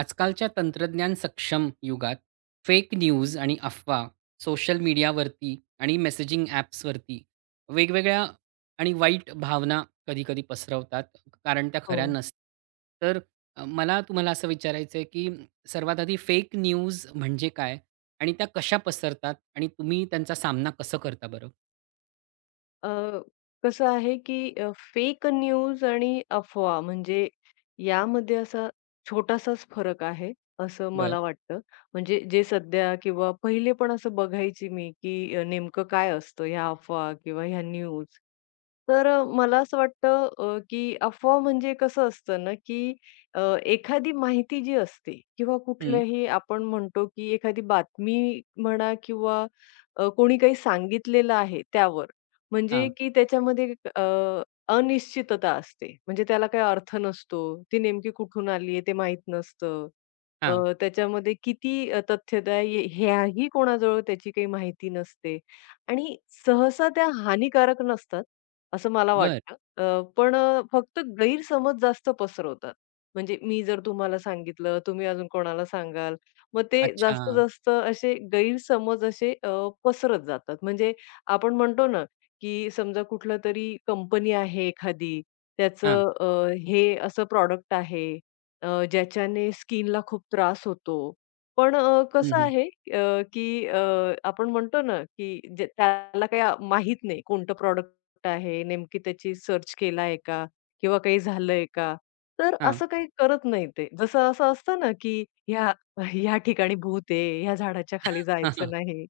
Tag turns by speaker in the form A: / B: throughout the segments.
A: आजकालच्या तंत्रज्ञान सक्षम युगात फेक न्यूज आणि अफवा सोशल मीडियावरती आणि मेसेजिंग ॲप्सवरती वेगवेगळ्या आणि वाईट भावना कधीकधी पसरवतात, कारण त्या खऱ्या
B: हो.
A: नसतात. तर मला तुम्हाला असं विचारायचं आहे, की सर्वात आधी फेक न्यूज म्हणजे काय, आणि त्या कशा पसरतात, आणि तुम्ही त्यांचा सामना कसं करता बरं.
B: अ, कसं आहे की फेक न्यूज आणि अफवा म्हणजे यामध्ये असा छोटासाच फरक आहे, असं
A: बरं.
B: मला वाटतं. म्हणजे जे सध्या किंवा पहिले पण असं बघायची मी की नेमकं काय असतं ह्या अफवा किंवा ह्या न्यूज. तर मला असं वाटतं की अफवा म्हणजे कसं असतं ना की एखादी माहिती जी असते किंवा
A: हं.
B: कुठल्याही आपण म्हणतो की एखादी बातमी म्हणा किंवा कोणी काही सांगितलेलं आहे त्यावर. म्हणजे
A: हां.
B: की त्याच्यामध्ये अनिश्चितता असते. म्हणजे त्याला काही अर्थ नसतो. ती नेमकी कुठून आली आहे ते माहीत नसतं.
A: हां.
B: त्याच्यामध्ये किती तथ्यता आहे ह्याही कोणाजवळ त्याची काही माहिती नसते आणि सहसा त्या हानिकारक नसतात, असं मला
A: बरं.
B: वाटतं. पण फक्त गैरसमज जास्त पसरवतात. म्हणजे मी जर तुम्हाला सांगितलं, तुम्ही अजून कोणाला सांगाल. मग ते
A: अच्छा.
B: जास्तीत जास्त असे गैरसमज असे पसरत जातात. म्हणजे आपण म्हणतो ना की समजा कुठलं तरी कंपनी आहे एखादी,
A: हां.
B: त्याचं हे असं प्रॉडक्ट आहे ज्याच्याने स्किनला खूप त्रास होतो. पण
A: हं,
B: कसं
A: हं.
B: आहे अ, की अ, आपण म्हणतो ना, की जे त्याला काही माहित नाही कोणतं प्रॉडक्ट आहे, नेमकी त्याची सर्च केला आहे का? किंवा काही झालंय का? तर
A: हां.
B: असं काही करत नाही ते. जसं असं असतं ना, की ह्या ह्या ठिकाणी भूत आहे, ह्या झाडाच्या खाली
A: हां. हां.
B: जायचं नाही.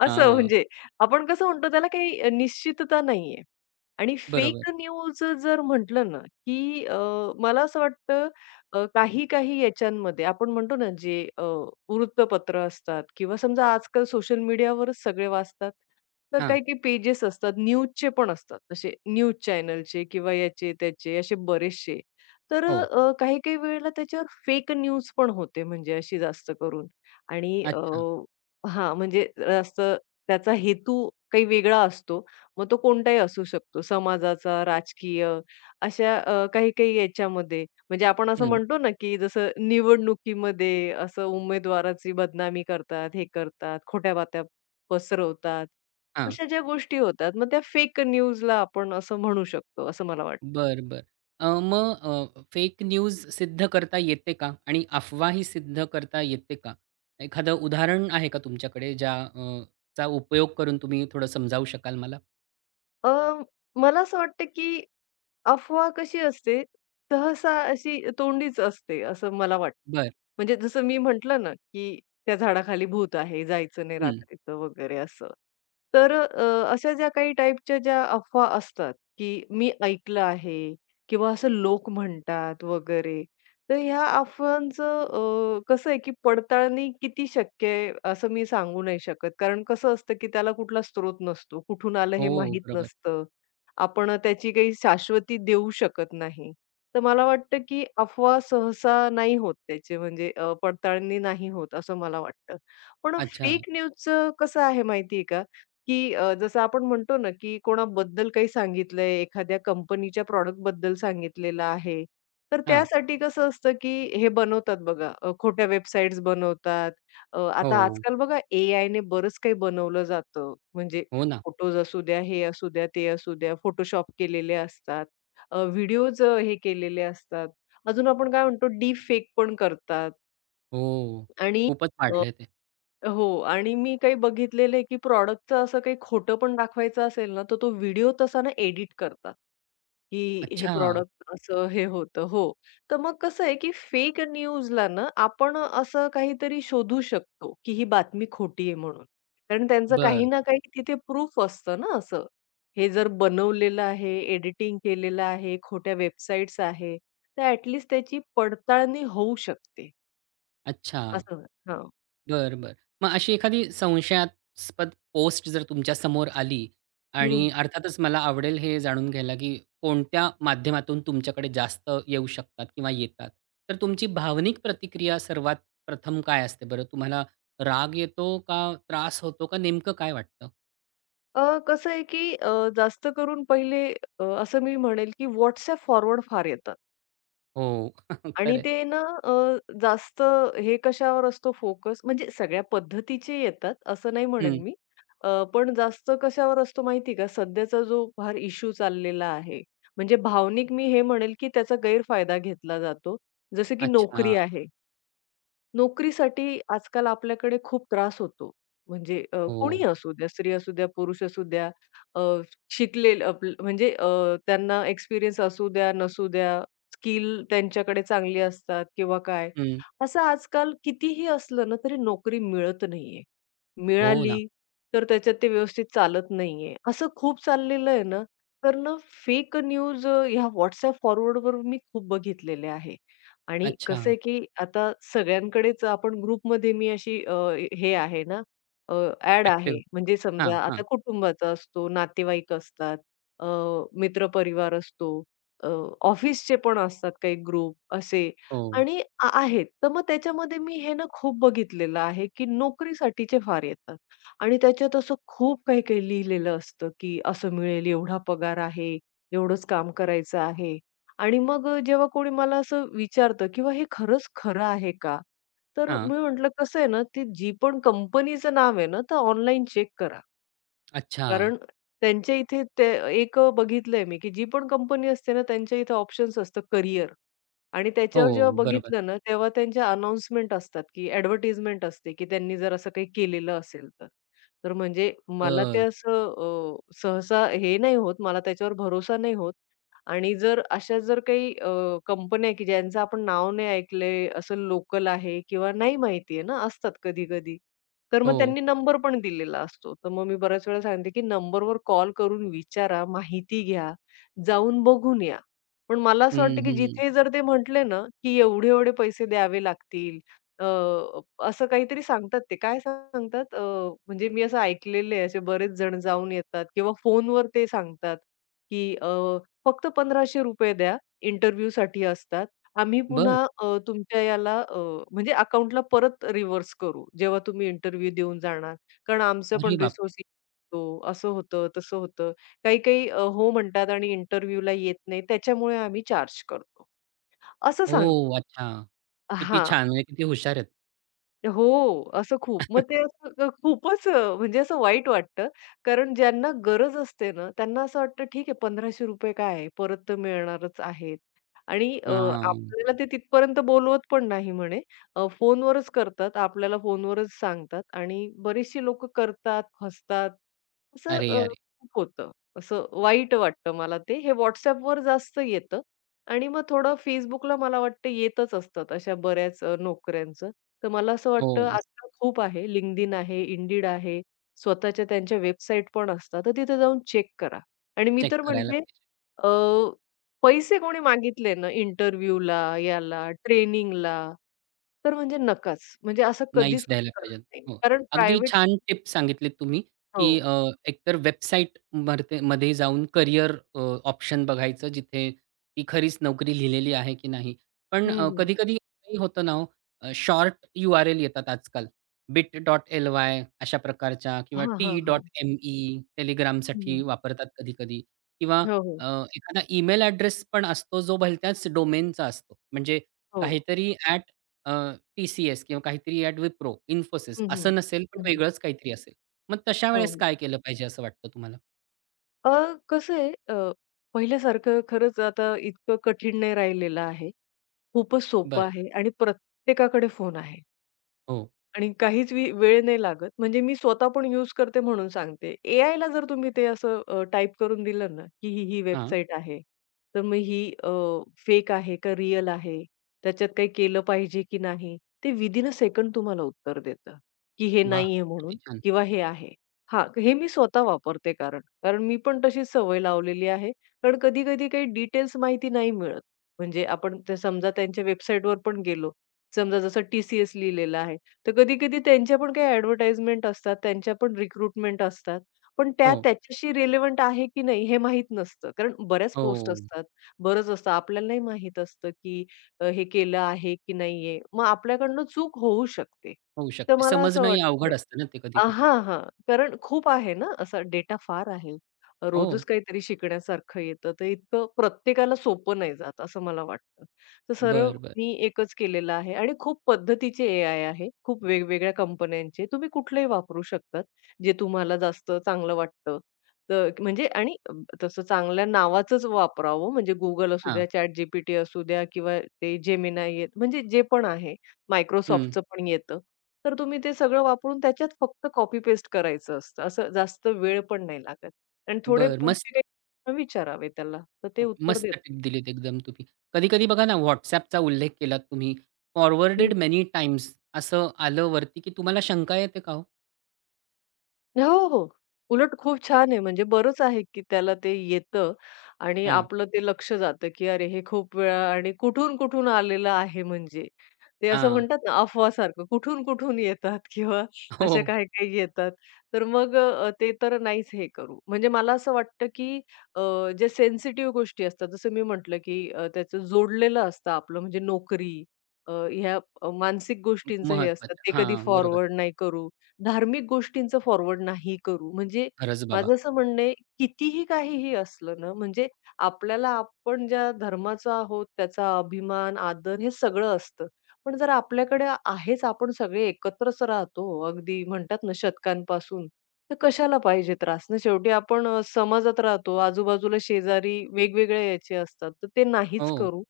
B: असं
A: हां.
B: म्हणजे आपण कसं म्हणतो त्याला काही निश्चितता नाहीये. आणि
A: बरोबर.
B: फेक न्यूज जर म्हटलं ना, की मला असं वाटतं काही-काही याच्यांमध्ये आपण म्हणतो ना, जे वृत्तपत्र असतात किंवा समजा आजकाल सोशल मीडियावरच सगळे वाचतात. तर
A: हां.
B: काही-काही पेजेस असतात, न्यूजचे पण असतात. असे न्यूज चॅनलचे किंवा याचे, त्याचे असे बरेचसे. तर
A: हो.
B: काही-काही वेळेला त्याच्यावर फेक न्यूज पण होते म्हणजे अशी जास्त करून. आणि अ,
A: अच्छा.
B: हां, म्हणजे जास्त त्याचा हेतू काही वेगळा असतो. मग तो कोणताही असू शकतो. समाजाचा, राजकीय अशा काही-काही याच्यामध्ये म्हणजे आपण असं
A: हं.
B: म्हणतो ना, की जसं निवडणुकीमध्ये असं उमेदवाराची बदनामी करतात, हे करतात, खोट्या बात्या पसरवतात.
A: हां.
B: अशा ज्या गोष्टी होतात, मग त्या फेक न्यूजला आपण असं म्हणू शकतो, असं मला वाटतं.
A: बरं, बरं. मग फेक न्यूज सिद्ध करता येते का? आणि अफवा ही सिद्ध करता येते का? एखादं उदाहरण आहे का तुमच्याकडे, ज्या ...चा उपयोग करून तुम्ही थोडं समजावू शकाल मला?
B: अ, मला असं वाटतं, की अफवा कशी असते, सहसा अशी तोंडीच असते, असं मला वाटतं.
A: बरं.
B: म्हणजे जसं मी म्हटलं ना, की त्या झाडाखाली भूत आहे, जायचं नाही
A: हं.
B: रात्रीचं वगैरे असं. तर अशा ज्या काही टाईपच्या ज्या अफवा असतात, की मी ऐकलं आहे किंवा असं लोक म्हणतात वगैरे, तर ह्या अफवांचं कसं आहे की पडताळणी किती शक्य आहे, असं मी सांगू नाही शकत. कारण कसं असतं की त्याला कुठला स्रोत नसतो. कुठून आलं हे
A: हो,
B: माहीत
A: बरोबर.
B: नसतं. आपण त्याची काही शाश्वती देऊ शकत नाही. तर मला वाटतं की अफवा सहसा नाही होत त्याचे म्हणजे पडताळणी नाही होत असं मला वाटतं. पण
A: अच्छा.
B: फेक न्यूजचं कसं आहे माहिती आहे का? की जसं आपण म्हणतो ना की कोणाबद्दल काही सांगितलंय, एखाद्या कंपनीच्या प्रॉडक्टबद्दल सांगितलेलं आहे तर
A: हां.
B: त्यासाठी कसं असतं, की हे बनवतात बघा खोट्या वेबसाईट्स बनवतात. आता
A: हो.
B: आजकाल बघा एआयने बरंच काही बनवलं जातं. म्हणजे
A: हो ना.
B: फोटोज असू द्या, हे असू द्या, ते असू द्या. फोटोशॉप केलेले असतात. व्हिडिओज हे केलेले असतात. अजून आपण काय म्हणतो, डीप फेक पण करतात
A: हो.
B: आणि
A: खूपच वाढलंय ते.
B: हो आणि मी काही बघितलेलं आहे, की प्रॉडक्टचं असं काही खोटं पण दाखवायचं असेल ना, तर तो व्हिडिओ तसा ना एडिट करतात, की हे
A: अच्छा.
B: प्रॉडक्ट असं हे होतं. हो. तर मग कसं आहे, की फेक न्यूजला ना आपण असं काहीतरी शोधू शकतो, की ही बातमी खोटी आहे म्हणून. कारण त्यांचं काही
A: बरं.
B: ना काही तिथे प्रूफ असतं ना असं. हे जर बनवलेलं आहे, एडिटिंग केलेलं आहे, खोट्या वेबसाईट्स आहे, तर ॲट त्याची पडताळणी होऊ शकते.
A: अच्छा.
B: असं. हां.
A: बरं, बरं. मग अशी एखादी संशयास्पद पोस्ट जर तुमच्या समोर आली, आणि अर्थातच मला आवडेल हे जाणून घ्यायला, की कोणत्या माध्यमातून तुमच्याकडे जास्त येऊ शकतात किंवा येतात. तर तुमची भावनिक प्रतिक्रिया सर्वात प्रथम काय असते बरं? तुम्हाला राग येतो का, त्रास होतो का, नेमकं काय वाटतं?
B: कसं आहे, की जास्त करून पहिले असं मी म्हणेल, की WhatsApp फॉरवर्ड फार येतात
A: हो.
B: आणि
A: खरं आहे.
B: ते ना जास्त हे कशावर असतो फोकस म्हणजे सगळ्या पद्धतीचे येतात असं नाही म्हणेल मी. पण जास्त कशावर असतो माहिती आहे का? सध्याचा जो फार इश्यू चाललेला आहे. म्हणजे भावनिक मी हे म्हणेल, की त्याचा गैरफायदा घेतला जातो. जसं की
A: अच्छा.
B: नोकरी आहे. नोकरीसाठी आजकाल आपल्याकडे खूप त्रास होतो. म्हणजे
A: हो.
B: कोणीही असू द्या, स्त्री असू द्या, पुरुष असू द्या, अ, शिकलेलं आपल म्हणजे त्यांना एक्सपिरियन्स असू द्या, नसू द्या, स्किल त्यांच्याकडे चांगली असतात किंवा काय.
A: हं.
B: असं आजकाल कितीही असलं ना, तरी नोकरी मिळत नाहीये.
A: हो ना.
B: मिळाली तर त्याच्यात ते व्यवस्थित चालत नाहीये. असं खूप चाललेलं आहे ना, तर ना फेक न्यूज ह्या WhatsApp फॉरवर्डवर मी खूप बघितलेल्या आहे. आणि
A: अच्छा.
B: कसं आहे, की आता सगळ्यांकडेच आपण ग्रुपमध्ये मी अशी हे आहे ना, अ, ॲड आहे.
A: ॲक्टिव्ह.
B: म्हणजे
A: हां,
B: समजा
A: हां.
B: आता कुटुंबाचा असतो, नातेवाईक असतात, अ, मित्रपरिवार असतो, अ, ऑफिसचे पण असतात काही ग्रुप असे
A: हो.
B: आणि आहेत. तर मग त्याच्यामध्ये मी हे ना खूप बघितलेलं आहे, की नोकरीसाठीचे फार येतात आणि त्याच्यात असं खूप काही-काही लिहिलेलं असतं, की असं मिळेल, एवढा पगार आहे, एवढंच काम करायचं आहे. आणि मग जेव्हा कोणी मला असं विचारतं किंवा हे खरंच खरं आहे का? तर
A: हां.
B: मी म्हटलं कसं आहे ना, ती जी पण कंपनीचं नाव आहे ना, तर ऑनलाईन चेक करा.
A: अच्छा.
B: कारण त्यांच्या इथे ते एक बघितलंय मी, की जी पण कंपनी असते ना, त्यांच्या इथे ऑप्शन्स असतं करिअर आणि त्याच्यावर
A: हो.
B: जेव्हा
A: बरोबर.
B: बघितलं ना, तेव्हा त्यांच्या अनाउन्समेंट असतात, की ॲडव्हर्टाइजमेंट असते, की त्यांनी जर असं काही केलेलं असेल तर. तर म्हणजे मला ते
A: बरं.
B: असं सहसा हे नाही होत, मला त्याच्यावर भरोसा नाही होत आणि जर अशा जर काही कंपन्या आहे, की ज्यांचं आपण नाव नाही ऐकलंय, असं लोकल आहे किंवा नाही माहिती आहे ना, असतात कधी-कधी. तर मग
A: हो.
B: त्यांनी नंबर पण दिलेला असतो. तर मग मी बऱ्याच वेळा सांगते, की नंबरवर कॉल करून विचारा, माहिती घ्या, जाऊन बघून या. पण मला
A: हं,
B: असं वाटतं, की
A: हं.
B: जिथे जर ते म्हटले ना, की एवढे-एवढे पैसे द्यावे लागतील. अ, असं काहीतरी सांगतात ते. काय सांगतात? म्हणजे मी असं ऐकलेले असे बरेच जण जाऊन येतात किंवा फोनवर ते सांगतात, की फक्त ₹1500 द्या, इंटरव्ह्यूसाठी असतात. आम्ही
A: बरं.
B: पुन्हा तुमच्या याला म्हणजे अकाउंटला परत रिव्हर्स करू, जेव्हा तुम्ही इंटरव्ह्यू देऊन जाणार. कारण आमचा
A: अरे
B: पण
A: बापरे!
B: रिसोर्स तो असं होतं, तसं होतं. काही-काही हो म्हणतात आणि इंटरव्ह्यूला येत नाही त्याच्यामुळे आम्ही चार्ज करतो. असं सांग
A: ओह! अच्छा. किती
B: हा
A: छान, म्हणजे किती हुशार आहेत.
B: हो, असं खूप. मग ते असं खूपच म्हणजे असं वाईट वाटतं. कारण ज्यांना गरज असते ना, त्यांना असं वाटतं ठीक आहे ₹1500 काय आहे, परत तर मिळणारच आहेत. आणि अ,
A: हां.
B: आपल्याला ते तिथपर्यंत बोलवत पण नाही म्हणे. फोनवरच करतात, आपल्याला फोनवरच सांगतात आणि बरीचशी लोकं करतात, फसतात. असं
A: अरे,
B: अ,
A: अरे.
B: खूप होतं. असं वाईट वाटतं मला ते. हे WhatsAppवर जास्त येतं आणि मग थोडं Facebookला मला वाटतं येतच असतात अशा बऱ्याच नोकऱ्यांचं. तर मला असं वाटतं
A: हो.
B: आजकाल खूप आहे. LinkedIn आहे, Indeed आहे. स्वतःच्या त्यांच्या वेबसाईट पण असतात. तर तिथे जाऊन चेक करा. आणि मी
A: चेक
B: तर
A: करायला
B: म्हणते
A: पाहिजे.
B: अ, पैसे कोणी मागितले ना इंटरव्ह्यूला, याला, ट्रेनिंगला, तर म्हणजे नकाच. म्हणजे असं कधीच
A: नाहीच द्यायला
B: कोणी करत
A: पाहिजेत.
B: नाही.
A: हो.
B: कारण
A: अगदी
B: प्रायव्हेट
A: छान टिप सांगितलीत तुम्ही,
B: हो.
A: की एकतर वेबसाईट मरते मध्ये जाऊन करियर ऑप्शन बघायचं, जिथे ती खरीच नोकरी लिहिलेली आहे की नाही. पण
B: हं, हं.
A: कधी-कधी असंही होतं ना हो, शॉर्ट URL येतात आजकाल. bit.ly अशा प्रकारच्या किंवा
B: हां, हां, हां.
A: t.me Telegramसाठी
B: हं,
A: वापरतात कधी-कधी, किंवा
B: हो, हो.
A: अ, एखादा ईमेल ॲड्रेस पण असतो, जो भलत्याच डोमेनचा असतो. म्हणजे
B: हो.
A: काहीतरी अ, TCS किंवा काहीतरी ॲट विप्रो, इन्फोसिस
B: हं, हं.
A: असं नसेल, पण
B: हं,
A: वेगळंच काहीतरी असेल. मग तशा वेळेस
B: हो.
A: काय केलं पाहिजे असं वाटतं तुम्हाला?
B: अ, कसं आहे पहिल्यासारखं खरंच आता इतकं कठीण नाही राहिलेलं आहे. खूपच सोपं
A: बरं.
B: आहे आणि प्रत्येकाकडे फोन आहे.
A: हो.
B: आणि काहीच वेळ नाही लागत. म्हणजे मी स्वतः पण यूज करते म्हणून सांगते. ए ला जर तुम्ही ते असं टाइप करून दिलं ना, की ही
A: हां.
B: वेबसाईट आहे. तर मग ही फेक आहे का रिअल आहे? त्याच्यात काही केलं पाहिजे की नाही? ते विथिन अ सेकंड तुम्हाला उत्तर देतं, की हे
A: वाह!
B: नाहीये म्हणून
A: किती छान.
B: किंवा हे आहे. हां, हे मी स्वतः वापरते कारण. कारण मी पण तशीच सवय लावलेली आहे. कारण कधी-कधी काही डिटेल्स माहिती नाही मिळत. म्हणजे आपण ते समजा त्यांच्या वेबसाईटवर पण गेलो. समजा जसं TCS लिहिलेलं आहे. तर कधी-कधी त्यांच्या पण काही ॲडव्हर्टाइजमेंट असतात, त्यांच्या पण रिक्रुटमेंट असतात. पण त्या
A: हो.
B: त्याच्याशी रिलेव्हंट आहे की नाही हे माहीत नसतं. कारण बऱ्याच
A: हो.
B: पोस्ट असतात, बरंच असतं. आपल्याला नाही माहीत असतं की हे केलं आहे की नाहीये. मग आपल्याकडनं चूक होऊ शकते.
A: होऊ
B: तर
A: शकते.
B: मला असं
A: समजणंही
B: वाटतं
A: अवघड असतं ना ते कधी-कधी.
B: हां, हां. कारण खूप आहे ना, असा डेटा फार आहे.
A: हो.
B: रोजच काहीतरी शिकण्यासारखं येतं. तर इतकं प्रत्येकाला सोपं नाही जात, असं मला वाटतं. तर सरळ
A: बरं, बरं.
B: मी एकच केलेलं आहे आणि खूप पद्धतीचे एआय आहे. खूप वेगवेगळ्या कंपन्यांचे. तुम्ही कुठलेही वापरू शकतात, जे तुम्हाला जास्त चांगलं वाटतं. तर म्हणजे तसं चांगल्या नावाचंच वापरावं. म्हणजे Google असू
A: हां.
B: द्या, ChatGPT असू द्या किंवा ते Gemini म्हणजे जे पण आहे.
A: हं.
B: Microsoftचं पण येतं. तर तुम्ही ते सगळं वापरून त्याच्यात फक्त कॉपी पेस्ट करायचं असतं. असं जास्त वेळ पण नाही लागत आणि थोडे
A: बरं.
B: पुढचे
A: मस्त.
B: काही प्रश्न विचारावे त्याला, तर ते उत्तर
A: मस्त
B: देतं.
A: टिप दिलीत एकदम तुम्ही. कधी-कधी बघा ना, WhatsAppचा उल्लेख केलात तुम्ही. फॉरवर्डेड मॅनी टाइम्स असं आलं वरती, की तुम्हाला शंका येते का हो?
B: हो, हो. उलट खूप छान आहे. म्हणजे बरंच आहे, की त्याला ते येतं आणि
A: हां.
B: आपलं ते लक्ष जातं, की अरे हे खूप वेळा आणि कुठून-कुठून आलेलं आहे म्हणजे. ते असं
A: हां.
B: म्हणतात ना अफवासारखं कुठून-कुठून येतात किंवा
A: हो.
B: अशा काही-काही येतात. तर मग ते तर नाहीच हे करू. म्हणजे मला असं वाटतं, की अ, जे सेन्सिटिव्ह गोष्टी असतात, जसं मी म्हटलं, की त्याचं जोडलेलं असतं आपलं म्हणजे नोकरी, मानसिक गोष्टींचं हे असतं,
A: महत्वाचं.
B: ते कधी
A: हां. बरोबर.
B: फॉरवर्ड नाही करू धार्मिक गोष्टींचं फॉरवर्ड नाही करू. म्हणजे
A: खरंच बाबा.
B: माझं असं म्हणणं आहे, कितीही काहीही असलं ना, म्हणजे आपल्याला आपण ज्या धर्माचा आहोत, त्याचा अभिमान, आदर हे सगळं असतं. पण जर आपल्याकडे आहेच, आपण सगळे एकत्रच राहतो, अगदी म्हणतात ना शतकांपासून, तर कशाला पाहिजे त्रास ना? शेवटी आपण समाजात राहतो, आजूबाजूला शेजारी वेगवेगळ्या याचे असतात, तर ते नाहीच
A: हो.
B: करू,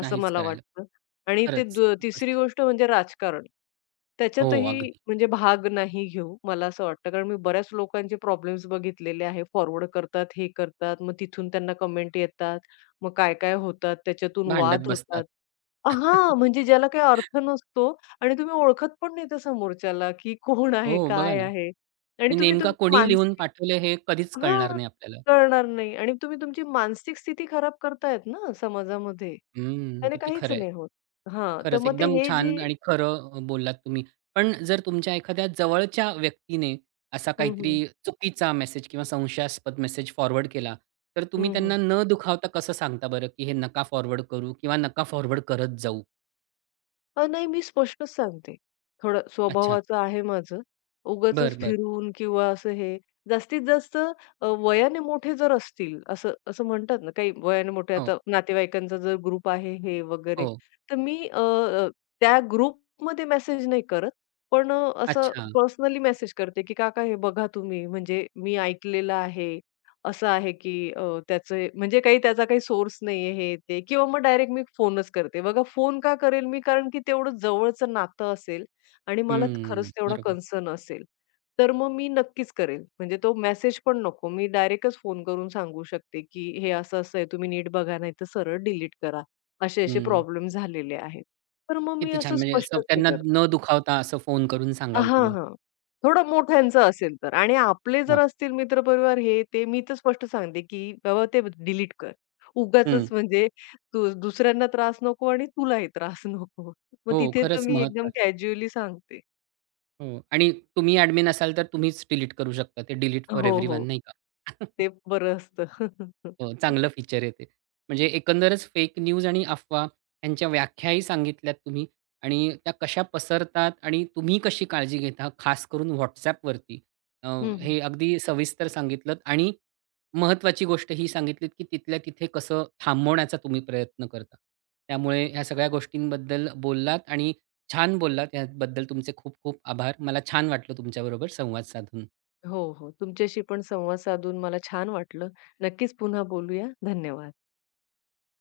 B: असं
A: नाहीच
B: मला
A: करायला.
B: वाटतं. आणि ते
A: खरंच
B: द
A: खूपच
B: तिसरी
A: छान.
B: गोष्ट म्हणजे राजकारण.
A: हो,
B: त्याच्यातही
A: अगदी.
B: म्हणजे भाग नाही घेऊ, मला असं वाटतं. कारण मी बऱ्याच लोकांचे प्रॉब्लेम्स बघितलेले आहे. फॉरवर्ड करतात, हे करतात, मग तिथून त्यांना कमेंट येतात. मग काय-काय होतात, त्याच्यातून वाद
A: भांडत बसतात.
B: होतात. हां, म्हणजे ज्याला काही अर्थ नसतो आणि तुम्ही ओळखत पण नाही त्या समोरच्याला, की कोण आहे,
A: हो, बघा
B: काय
A: ना.
B: आहे आणि
A: आणि
B: तुम्ही
A: नेमका
B: तुमची
A: कोणी लिहून
B: मानसिक
A: पाठवलंय हे कधीच कळणार
B: हां,
A: नाही आपल्याला.
B: कळणार नाही आणि तुम्ही तुमची मानसिक स्थिती खराब करतायत ना समाजामध्ये.
A: हं,
B: त्याने
A: किती
B: काहीच
A: खरं आहे.
B: नाही होत. हां, तर
A: खरंच
B: मग ते
A: एकदम
B: हे
A: छान
B: जे
A: आणि खरं बोललात तुम्ही. पण जर तुमच्या एखाद्या जवळच्या व्यक्तीने असा
B: हं,
A: काहीतरी
B: हं.
A: चुकीचा मेसेज किंवा संशयास्पद मेसेज फॉरवर्ड केला, तर तुम्ही
B: हं, हं.
A: त्यांना न दुखावता कसं सांगता बरं, की हे नका फॉरवर्ड करू किंवा नका फॉरवर्ड करत जाऊ?
B: नाही मी स्पष्टच सांगते. थोडं
A: अच्छा.
B: स्वभावाचं आहे माझं. उगाचच
A: बरं, बरं.
B: फिरून किंवा असं हे जास्तीत जास्त वयाने मोठे जर असतील असं असं म्हणतात ना, काही वयाने मोठे
A: हो,
B: आता नातेवाईकांचा जर ग्रुप आहे हे वगैरे,
A: हो.
B: तर मी अ, अ, त्या ग्रुपमध्ये मेसेज नाही करत. पण असं
A: अच्छा.
B: पर्सनली मेसेज करते, की "काका हे बघा तुम्ही, म्हणजे मी ऐकलेलं आहे." असं आहे की त्याचे म्हणजे काही त्याचा काही सोर्स नाहीये हे ते किंवा मग डायरेक्ट मी फोनच करते. बघा फोन का करेल मी? कारण की तेवढं जवळचं नातं असेल आणि मला
A: हम्म.
B: खरंच तेवढा
A: बरोबर.
B: कन्सर्न असेल. तर मग मी नक्कीच करेल. म्हणजे तो मेसेज पण नको. मी डायरेक्टच फोन करून सांगू शकते की "हे असं-असं आहे. तुम्ही नीट बघा नाहीतर सरळ डिलीट करा. असे-असे
A: हं.
B: प्रॉब्लेम झालेले आहेत." तर मग मी
A: किती छान,
B: असं
A: म्हणजे असं
B: स्पष्टच हे
A: त्यांना
B: करते.
A: न दुखावता असं फोन करून सांगाल
B: हां,
A: तुम्ही.
B: हां. थोडं मोठ्यांचं असेल तर आणि आपले जर
A: हां.
B: असतील मित्रपरिवार हे ते मी तर स्पष्ट सांगते, की "बाबा ते डिलीट कर.
A: हं.
B: उगाचच म्हणजे तू दुसऱ्यांना त्रास नको आणि तुलाही त्रास नको." मग
A: हो,
B: तिथे तर
A: खरंच
B: मी एकदम
A: महत्वाचं.
B: कॅज्युअली सांगते.
A: हो, आणि तुम्ही ॲडमिन असाल तर तुम्हीच डिलीट करू शकता. ते डिलीट फोर
B: हो,
A: एव्हरीवन
B: हो.
A: नाही का?
B: ते बरं असतं.
A: हो, चांगलं फीचर आहे ते. म्हणजे एकंदरच फेक न्यूज आणि अफवा यांच्या व्याख्याही सांगितल्यात तुम्ही, आणि त्या कशा पसरतात आणि तुम्ही कशी काळजी घेता, खास करून WhatsAppवरती. अ,
B: हं, हं.
A: हे अगदी सविस्तर सांगितलत, आणि महत्त्वाची गोष्ट ही सांगितलीत, की तिथल्या तिथे कसं थांबवण्याचा तुम्ही प्रयत्न करता. त्यामुळे ह्या सगळ्या गोष्टींबद्दल बोललात आणि छान बोललात. याबद्दल तुमचे खूप खूप आभार. मला छान वाटलं तुमच्याबरोबर संवाद साधून.
B: हो, हो. तुमच्याशी पण संवाद साधून मला छान वाटलं. नक्कीच पुन्हा बोलूया. धन्यवाद.